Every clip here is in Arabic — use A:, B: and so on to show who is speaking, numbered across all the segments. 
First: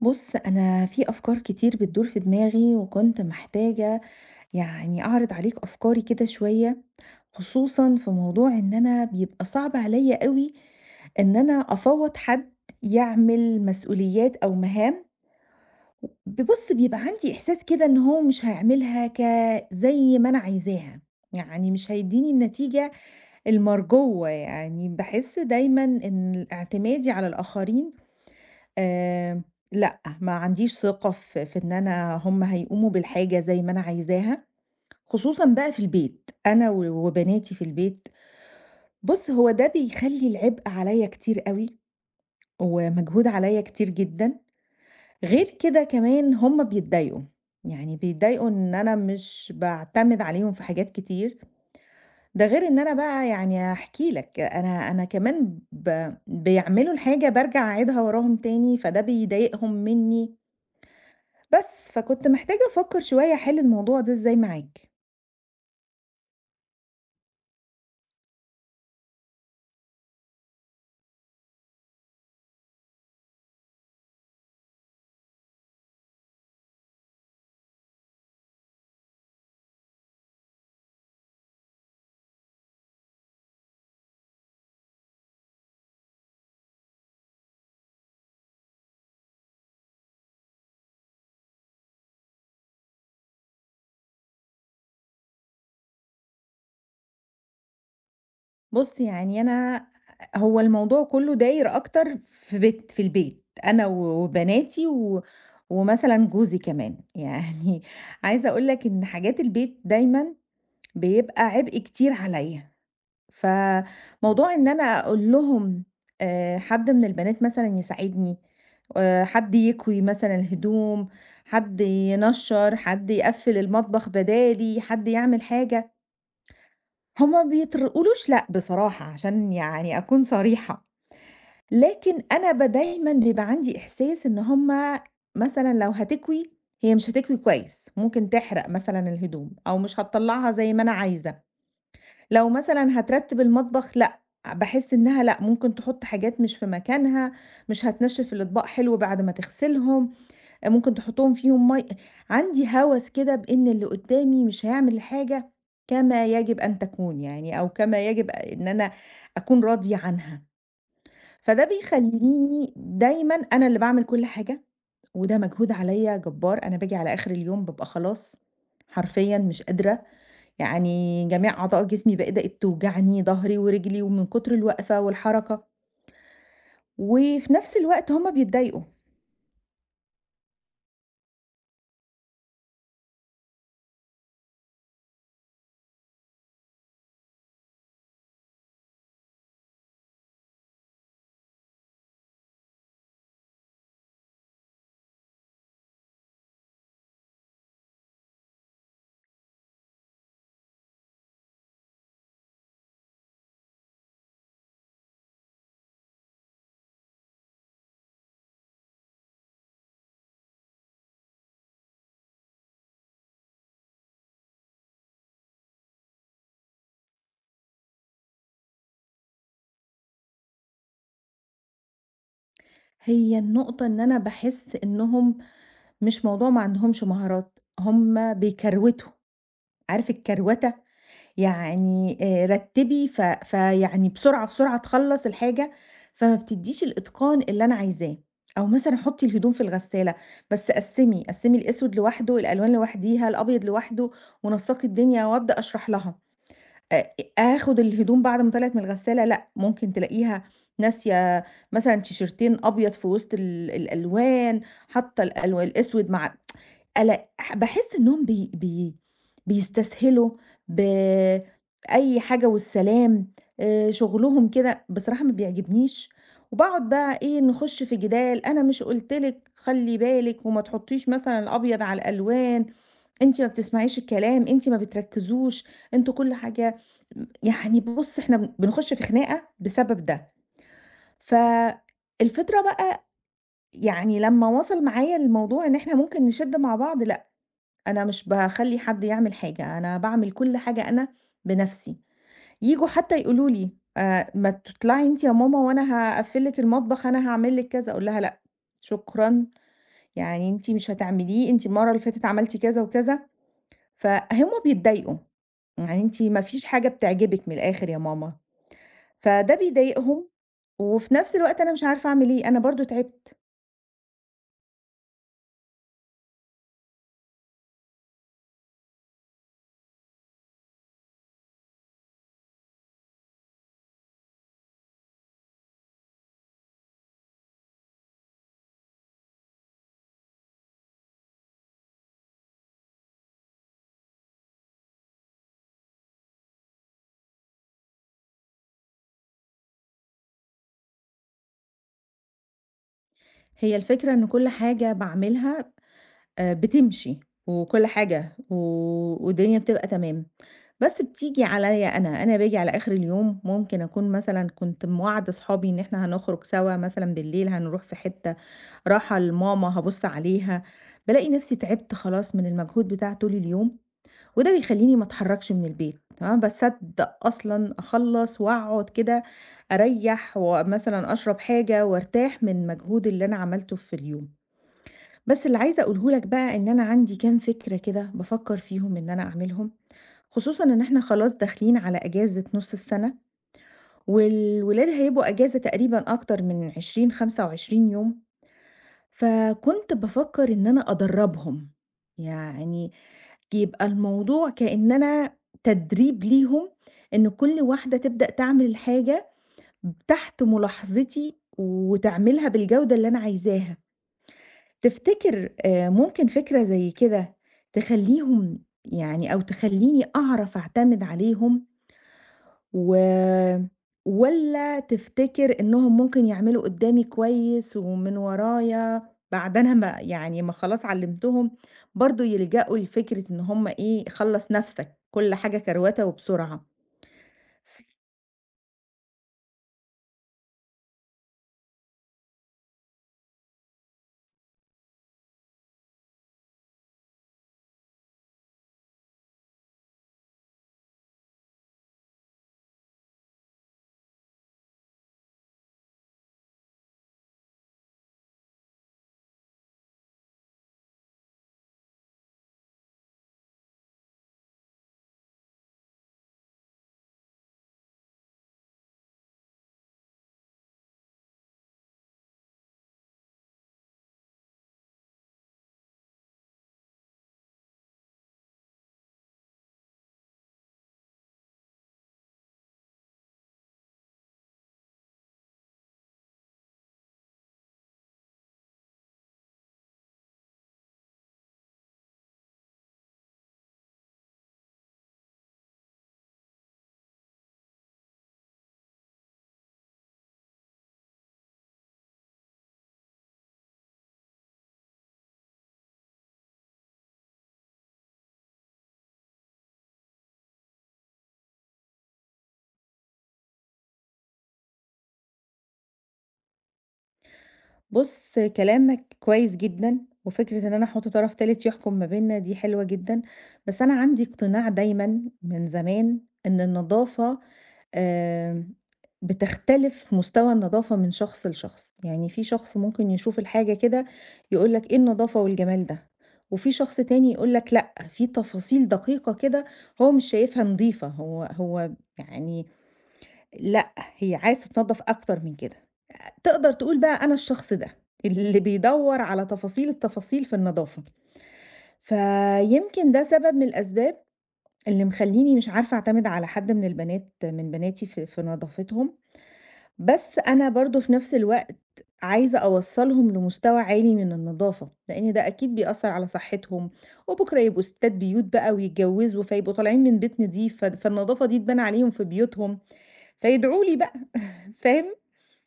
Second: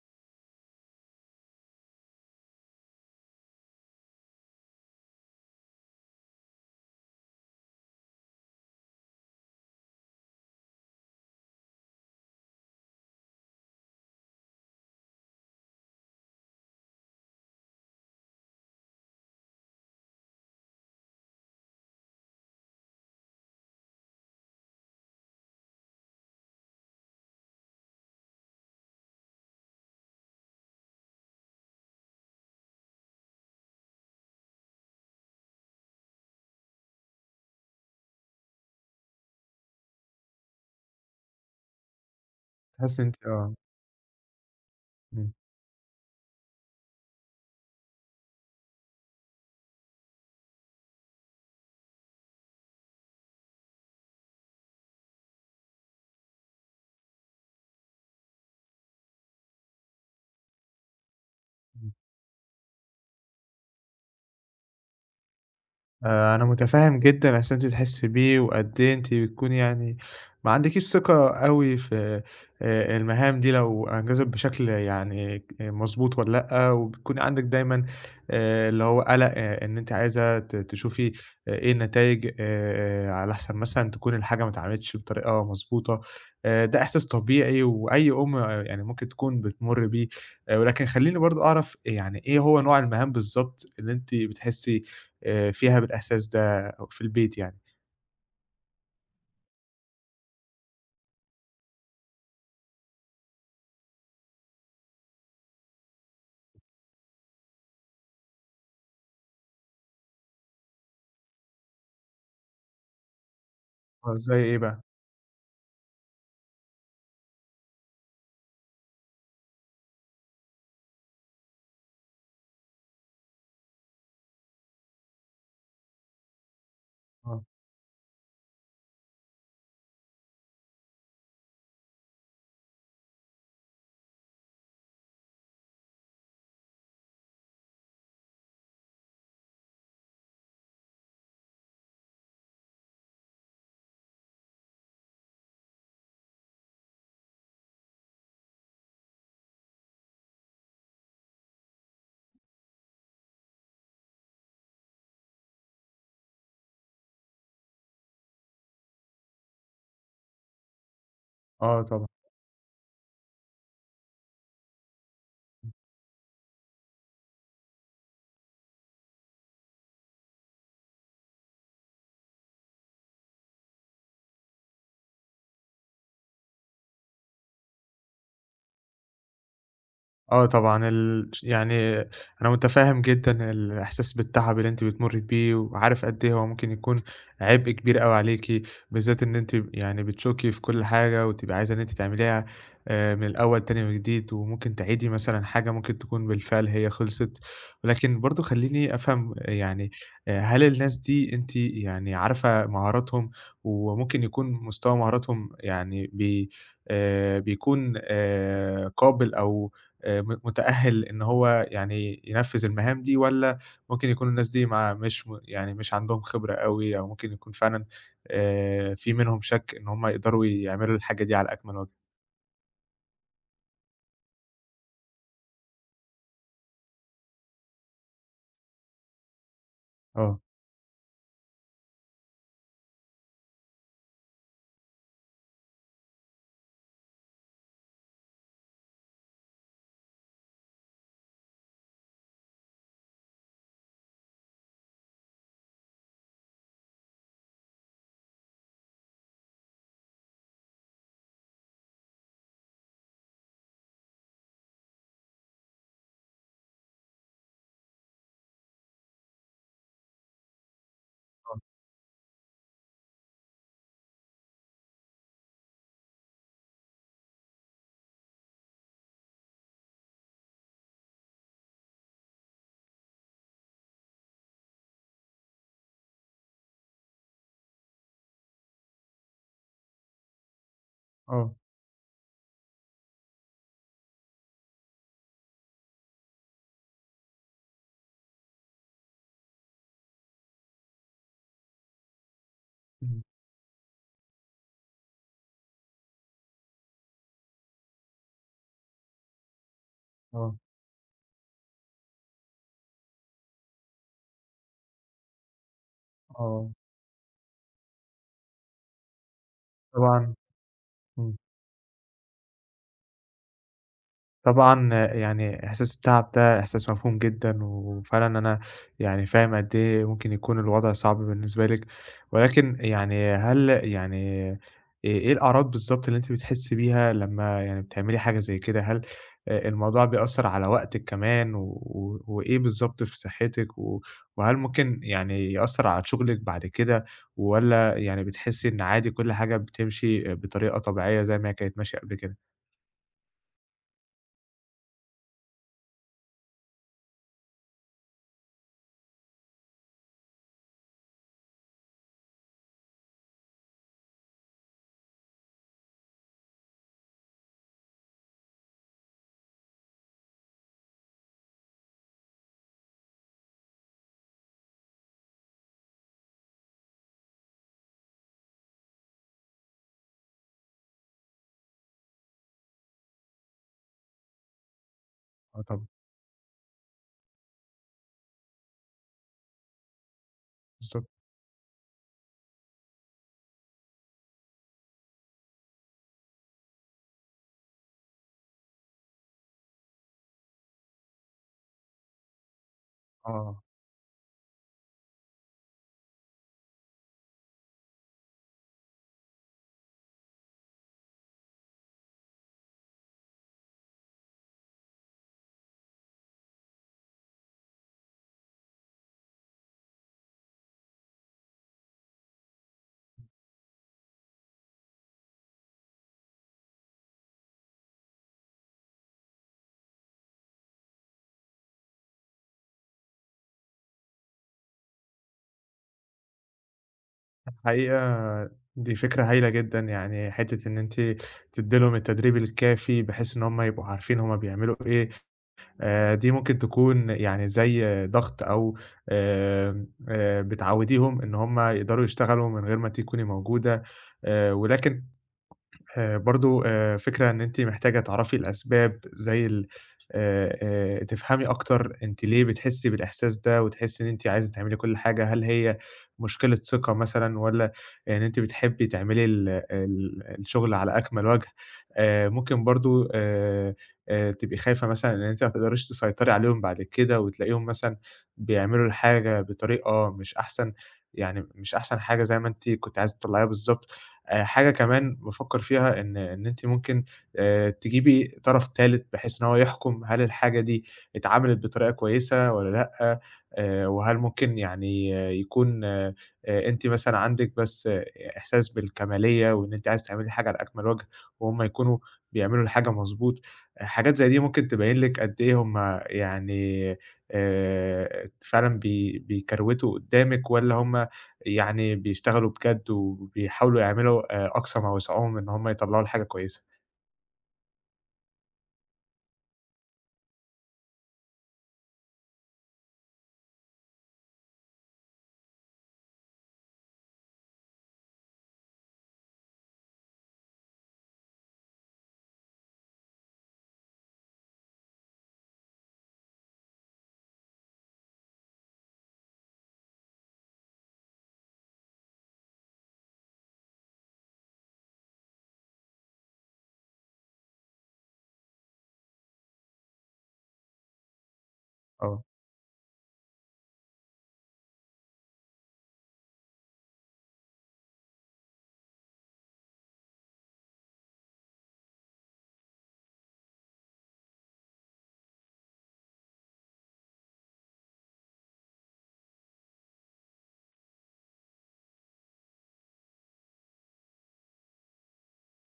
A: بُص، أنا في أفكار كتير بتدور في دماغي، وكنت محتاجة يعني أعرض عليك أفكاري كده شوية، خصوصًا في موضوع إن أنا بيبقى صعب عليّا أوي إن أنا أفوّض حد يعمل مسؤوليات أو مهام. بُص، بيبقى عندي إحساس كده إن هو مش هيعملها زي ما أنا عايزاها، يعني مش هيدّيني النتيجة المرجوة، يعني باحس دايمًا إن اعتمادي على الآخرين. آآ لأ، ما عنديش ثقة في إن أنا هُم هيقوموا بالحاجة زي ما أنا عايزاها، خصوصًا بقى في البيت، أنا وبناتي في البيت. بُص، هو ده بيخلّي العبء عليّا كتير أوي،
B: تحسّي إن أنتِ
A: ومجهود عليّا كتير جدًا،
B: إمم.
A: غير كده كمان هُم بيتضايقوا، يعني بيتضايقوا إن أنا مش باعتمد عليهم في حاجات كتير، ده غير إن أنا بقى يعني هاحكي لك، أنا كمان ب بيعملوا الحاجة بارجع أعيدها وراهم تاني، فده بيضايقهم منّي.
B: إمم.
A: بس، فكنت محتاجة أفكّر شوية أحِل الموضوع ده إزاي معاك.
B: أنا متفهم جدًا إحساس أنتِ بتحسي بيه، وقد إيه أنتِ بتكوني يعني ما عندكيش ثقة أوي في المهام دي لو أنجزت بشكل يعني ك آه، مضبوط والّا لأ، وبتكوني عندِك دايمًا اللي هو قلق، إن أنتِ عايزة تشوفي إيه النتايج، على حسب مثلًا تكون الحاجة ما اتعملتش بطريقة مضبوطة. ده إحساس طبيعي، وأي أم آه، يعني ممكن تكون بتمُر بيه. ولكن خلّيني برضه أعرف يعني إيه هو نوع المهام بالضبط اللي أنتِ بتحسي فيها بالإحساس ده أو في البيت يعني.
A: بُص، يعني أنا هو الموضوع كُلّه داير أكتر في بيت في البيت، أنا وبناتي ومثلًا جوزي كمان. يعني عايزة أقول لك إن حاجات البيت دايمًا بيبقى عبء كتير عليّا.
B: آه، زي
A: فموضوع
B: إيه
A: إن
B: بقى؟
A: أنا أقول لهم، حد من البنات مثلًا يساعدني، حد يكوي مثلًا الهدوم، حد ينشّر، حد يقفّل المطبخ بدالي، حد يعمل حاجة، هُم
B: آه.
A: ما بيطرقولوش، لأ بصراحة عشان يعني أكون صريحة. لكن أنا دايمًا بيبقى عندي إحساس إن هُم مثلًا لو هتكوي، هي مش هتكوي كويس، ممكن تحرق مثلًا الهدوم أو مش هتطلّعها زي ما أنا عايزة. لو مثلًا هترتّب المطبخ، لأ، باحس إنها لأ، ممكن تحُط حاجات مش في مكانها، مش هتنشّف الأطباق حلو بعد ما تغسلهم، ممكن تحُطّهم فيهم مَي. عندي هَوَس كده بإن اللي قُدّامي مش هيعمل الحاجة كما يجب أن تكون، يعني أو كما يجب إن أنا أكون راضية عنها، فده
B: آه طبعًا.
A: بيخلّيني دايمًا أنا اللي باعمل كل حاجة، وده مجهود عليّا جبّار. أنا باجي على آخر اليوم بابقى خلاص حرفيًا مش قادرة، يعني جميع أعضاء جسمي بقى- بدأت توجعني، ضهري ورجلي ومن كتر الوقفة والحركة، وفي نفس الوقت هُم بيتضايقوا.
B: آه طبعًا، ال ش يعني أنا مُتفهِّم جدًا الإحساس بالتعب اللي أنتِ بتمُرّي بيه، وعارف قد إيه هو ممكن يكون عبء كبير أوي عليكِ، بالذات إن أنتِ يعني بتشُكّي في كل حاجة وتبقي عايزة إن أنتِ تعمليها من الأول تاني وجديد، وممكن تعيدي مثلًا حاجة ممكن تكون بالفعل هي خلصت، ولكن برضه خلّيني أفهم يعني هل الناس دي أنتِ يعني عارفة مهاراتهم، وممكن يكون مستوى مهاراتهم يعني بي بيكون قابل أو م متأهل إن هو يعني ينفّذ المهام دي، والّا ممكن يكون الناس دي ما مش م يعني مش عندهم خبرة أوي، أو ممكن يكون فعلًا في منهم شَك إن هُم يقدروا يعملوا الحاجة دي على أكمل وجه؟
A: هي النقطة إن أنا باحس إنهم مش موضوع ما عندهمش مهارات، هُم بيكروتوا، عارف
B: آه،
A: الكروتة؟ يعني رتّبي ف فيعني بسرعة، بسرعة تخلّص الحاجة، فما بتدّيش الإتقان اللي أنا عايزاه. أو مثلًا حُطّي الهدوم في الغسالة، بس قسّمي الأسود لوحده، الألوان لوحديها، الأبيض لوحده، ونسّقي الدنيا وأبدأ أشرح لها. آآ آخُد الهدوم بعد ما طلعت من الغسالة، لأ، ممكن تلاقيها ناسية مثلًا تيشيرتين أبيض في وسط الألوان، حاطة الأسود مع ألا ح باحس إنّهم بي بي بيستسهلوا بأي حاجة والسلام. شُغلهم كده بصراحة ما بيعجبنيش، وباقعد بقى إيه، نخُش في جدال، أنا مش قُلت لِك خلّي بالِك وما تحطّيش مثلًا الأبيض على الألوان؟ أنتِ ما بتسمعيش الكلام، أنتِ ما بتركّزوش، أنتم كل حاجة م يعني. بُص، إحنا بنخش في خناقة بسبب ده،
B: آه،
A: فالفكرة بقى يعني لمّا وصل معايا الموضوع إن إحنا ممكن نشِد مع بعض، لأ، أنا مش باخلّي حد يعمل حاجة، أنا باعمل كل حاجة أنا بنَفْسي. ييجوا حتى
B: إمم،
A: يقولوا لي، "ما تطلعي أنتِ يا ماما وأنا هاقفّل لِك المطبخ، أنا هاعمل لِك كذا." أقول لها: "لأ، شكرًا، يعني
B: آه،
A: أنتِ مش هتعمليه، أنتِ المَرّة اللي فاتت عملتِ كذا وكذا." فهُم بيتضايقوا. يعني أنتِ ما فيش
B: آه،
A: حاجة بتعجبِك من الآخر يا ماما، فده بيضايقهم،
B: طبعًا.
A: وفي
B: إمم.
A: نفس الوقت أنا مش عارفة أعمل إيه، أنا برضه تعبت.
B: طبعًا، يعني إحساس التعب ده إحساس مفهوم جدًا، وفعلًا أنا يعني فاهم قد إيه ممكن يكون الوضع صعب بالنسبة لِك، ولكن يعني هل يعني إيه الأعراض بالضبط اللي أنتِ بتحسي بيها لمّا يعني بتعملي حاجة زي كده؟ هل الموضوع بيأثّر على وقتِك كمان، و و وإيه بالضبط في صحتِك، وهل ممكن يعني يأثّر على شغلِك بعد كده، والّا يعني بتحسي إن عادي كل حاجة بتمشي بطريقة طبيعية زي ما هي كانت ماشية قبل كده؟
A: هي الفكرة إن كل حاجة باعملها بتمشي، وكل حاجة والدنيا بتبقى تمام، بس بتيجي عليَّ أنا. أنا باجي على آخر اليوم ممكن أكون مثلًا كنت مواعدة صحابي إن إحنا هنخرج سوا مثلًا بالليل، هنروح في حتة، راحة لماما هابُص عليها، بالاقي نفسي تعبت خلاص من المجهود بتاع طول اليوم، وده بيخلّيني ما اتحرّكش من البيت، تمام، باصدّق أصلًا أخلّص وأقعد كده أريّح ومثلًا أشرب حاجة وارتاح من مجهود اللي أنا عملته في اليوم. بس اللي
B: آه
A: عايزة
B: طبعًا.
A: أقوله لك بقى إن أنا عندي كام فكرة كده بافكّر فيهم إن أنا أعملهم، خصوصًا إن إحنا
B: بالضبط.
A: خلاص داخلين على أجازة نُص السَنة والولاد هيبقوا أجازة تقريبًا أكتر من 20، 25 يوم، فكنت بافكّر إن أنا أدرّبهم. يعني
B: آه.
A: يبقى الموضوع كإننا تدريب ليهم إن كل واحدة تبدأ تعمل الحاجة تحت ملاحظتي وتعملها بالجودة اللي أنا عايزاها. تفتكر ممكن فكرة زي كده تخلّيهم، يعني أو تخلّيني أعرف أعتمد عليهم؟ و والّا تفتكر إنهم ممكن يعملوا قدّامي كويس ومن ورايا بعد أنا ما يعني ما خلاص علّمتهم برضه يلجأوا لفكرة إن هم إيه، خلّص نَفْسك، كل حاجة كروَتة وبسرعة؟
B: الحقيقة دي فكرة هايلة جدًا، يعني حتّة إن أنتِ تدّي لهم التدريب الكافي بحيث إن هم يبقوا عارفين هم بيعملوا إيه. دي ممكن تكون يعني زي ضغط أو آمم بتعوّديهم إن هم يقدروا يشتغلوا من غير ما أنتِ تكوني موجودة، ولكن برضه فكرة إن أنتِ محتاجة تعرفي الأسباب زي ال تفهمي أكتر أنتِ ليه بتحسّي بالإحساس ده وتحسّي إن أنتِ عايزة تعملي كل حاجة، هل هي مشكلة ثقة مثلًا والّا إن أنتِ بتحبّي تعملي ال ال الشغل على أكمل وجه؟ ممكن برضه تبقي خايفة مثلًا إن أنتِ ما تقدريش تسيطري عليهم بعد كده وتلاقيهم مثلًا بيعملوا الحاجة بطريقة مش أحسن، يعني مش أحسن حاجة زي ما أنتِ كنتِ عايزة تطلّعيها بالضبط. حاجة كمان بافكّر فيها إن أنتِ ممكن تجيبي طرف تالت بحيث إن هو يحكُم هل الحاجة دي اتعملت بطريقة كويسة والّا لأ. وهل ممكن يعني يكون أنتِ مثلًا عندِك بس إحساس بالكمالية وإن أنتِ عايزة تعملي الحاجة على أكمل وَجه وهُم يكونوا بيعملوا الحاجة مضبوط. حاجات زي دي ممكن تبيّن لِك قد إيه هُم يعني فعلًا بيكروِتوا قُدّامِك والّا هُم يعني بيشتغلوا بجد وبيحاولوا يعملوا أقصى ما وسعهم إن هم يطلّعوا الحاجة كويسة.
A: بُص، كلامك كويس جدًا، وفكرة إن أنا أحُط طرف تالت يحكم ما بيننا دي حلوة جدًا، بس أنا عندي اقتناع دايمًا من زمان إن النضافة، آمم، بتختلف مستوى النضافة من شخص لشخص، يعني في شخص ممكن يشوف الحاجة كده يقول لك إيه النضافة والجمال ده، وفي شخص تاني يقول لك لأ، في تفاصيل دقيقة كده هو مش شايفها نضيفة، هو يعني لأ، هي عايزة تتنضف أكتر من كده. تقدر تقول بقى أنا الشخص ده، اللي بيدوّر على تفاصيل التفاصيل في النضافة،
B: آه.
A: فيمكن ده سبب من الأسباب اللي مخلّيني مش عارفة أعتمد على حد من البنات من بناتي في نضافتهم، بس أنا برضه في نفس الوقت عايزة أوصّلهم لمستوى عالي من النضافة، لإن ده أكيد بيأثّر على صحّتهم، وبكرة يبقوا ستات بيوت بقى ويتجوّزوا، فيبقوا طالعين من بيت نضيف، فالنضافة دي تبان عليهم في بيوتهم، فيدعوا لي بقى. فاهم؟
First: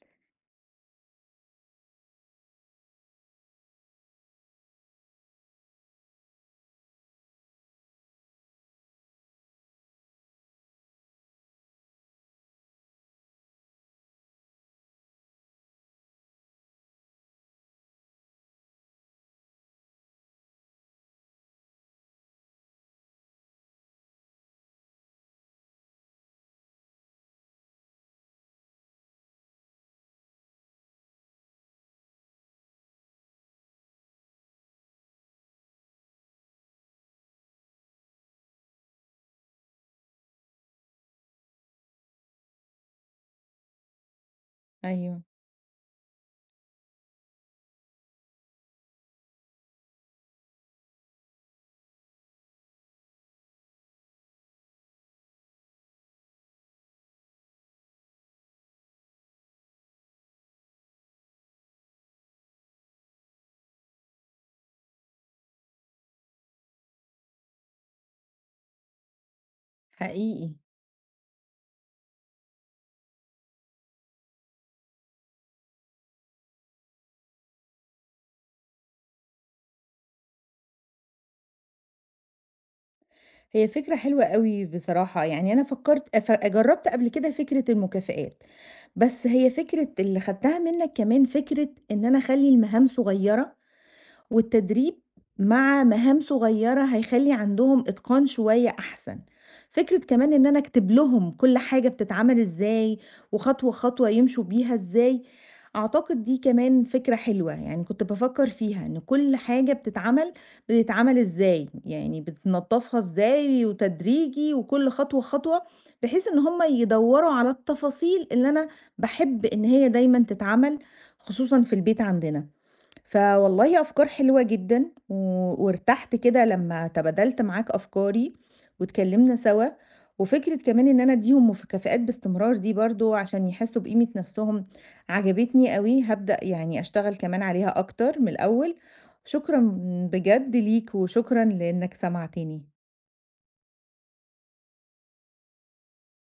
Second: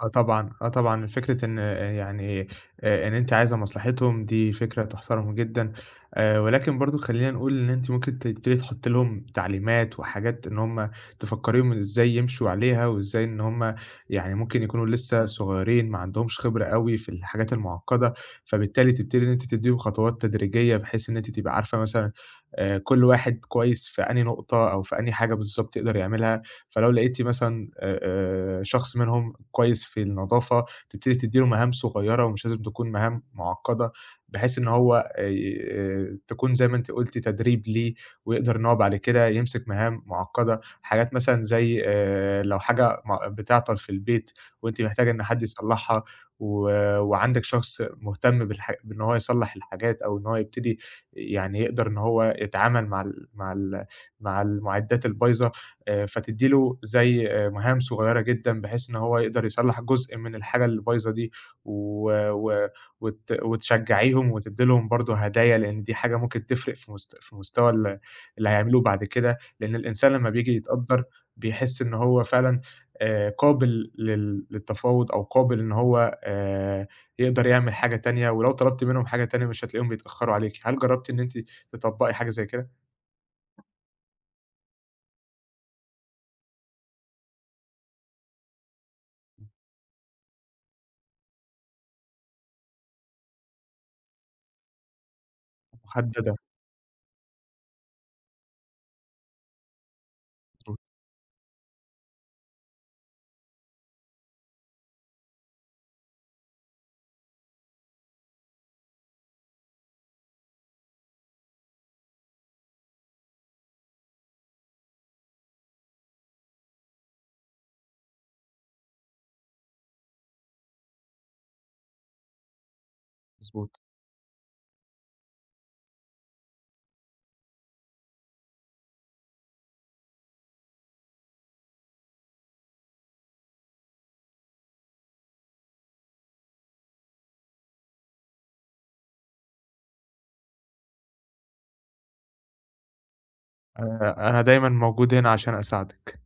B: آه طبعًا، آه طبعًا، فكرة إن يعني إن أنتِ عايزة مصلحتهم دي فكرة تُحترم جدًا. ولكن برضه خلّينا نقول إن أنتِ ممكن تبتدي تحُطّي لهم تعليمات وحاجات إن هم تفكّريهم إزاي يمشوا عليها وإزاي إن هم يعني ممكن يكونوا لسه صغيّرين ما عندهمش خبرة أوي في الحاجات المُعقّدة، فبالتالي تبتدي إن أنتِ تدّيهم خطوات تدريجية بحيث إن أنتِ تبقى عارفة مثلًا كل واحد كويس في أنهي نقطة أو في أنهي حاجة بالضبط يقدر يعملها. فلو لقيتِ مثلًا شخص منهم كويس في النضافة، تبتدي تدّي له مهام صغيرة ومش لازم تكون مهام معقدة، بحيث إن هو تكون زي ما أنتِ قُلتِ تدريب ليه، ويقدر إن هو بعد كده يمسك مهام معقدة. حاجات مثلًا زي لو حاجة بتعطل في البيت وأنتِ محتاجة
A: أيوه،
B: إن حد يصلحها، و وعندِك شخص مهتم بإن هو يصلح الحاجات أو إن هو يبتدي يعني يقدر إن هو يتعامل مع المعدات البايظة. فتدّي له زي مهام صغيّرة جدًا، بحيث إن هو يقدر يصلّح جزء من الحاجة اللي بايظة دي، و و وت وتشجّعيهم وتدّي لهم برضه هدايا، لإن دي حاجة ممكن تفرق في مستوى اللي هيعملوه بعد كده، لإن الإنسان لمّا
A: حقيقي.
B: بييجي يتقدّر بيحس إن هو فعلًا قابل للتفاوض أو قابل إن هو يقدر يعمل حاجة تانية، ولو طلبتِ منهم حاجة تانية مش هتلاقيهم بيتأخّروا عليكِ. هل جرّبتِ إن أنتِ تطبّقي حاجة زي كده؟
A: هي فكرة حلوة أوي بصراحة، يعني أنا فكّرت ف جرّبت قبل كده فكرة المكافآت، بس هي فكرة اللي خدتها منّك كمان فكرة إن أنا أخلّي المهام صغيّرة، والتدريب مع مهام
B: محددة.
A: صغيرة هيخلّي عندهم إتقان شوية أحسن. فكرة كمان إن أنا
B: مضبوط.
A: أكتب لهم كل حاجة بتتعمل إزاي، وخطوة خطوة يمشوا بيها إزاي، أعتقد دي كمان فكرة حلوة، يعني كنت بافكّر فيها إن كل حاجة بتتعمل إزاي، يعني بتنضّفها إزاي وتدريجي وكل خطوة خطوة، بحيث إن هم يدوّروا على التفاصيل اللي أنا باحب إن هي دايمًا تتعمل، خصوصًا في البيت عندنا.
B: مضبوط.
A: فوالله أفكار حلوة جدًا، و وارتحت كده لمّا تبادلت معاك أفكاري، واتكلمنا سوا، وفكرة كمان إن أنا أديهم مكافآت باستمرار دي برضه عشان يحسوا بقيمة نفسهم عجبتني أوي، هابدأ يعني أشتغل كمان عليها أكتر من الأول. شكرًا بجد ليك، وشكرًا لإنك سمعتني.
B: أنا دايمًا موجود هنا عشان أساعدِك.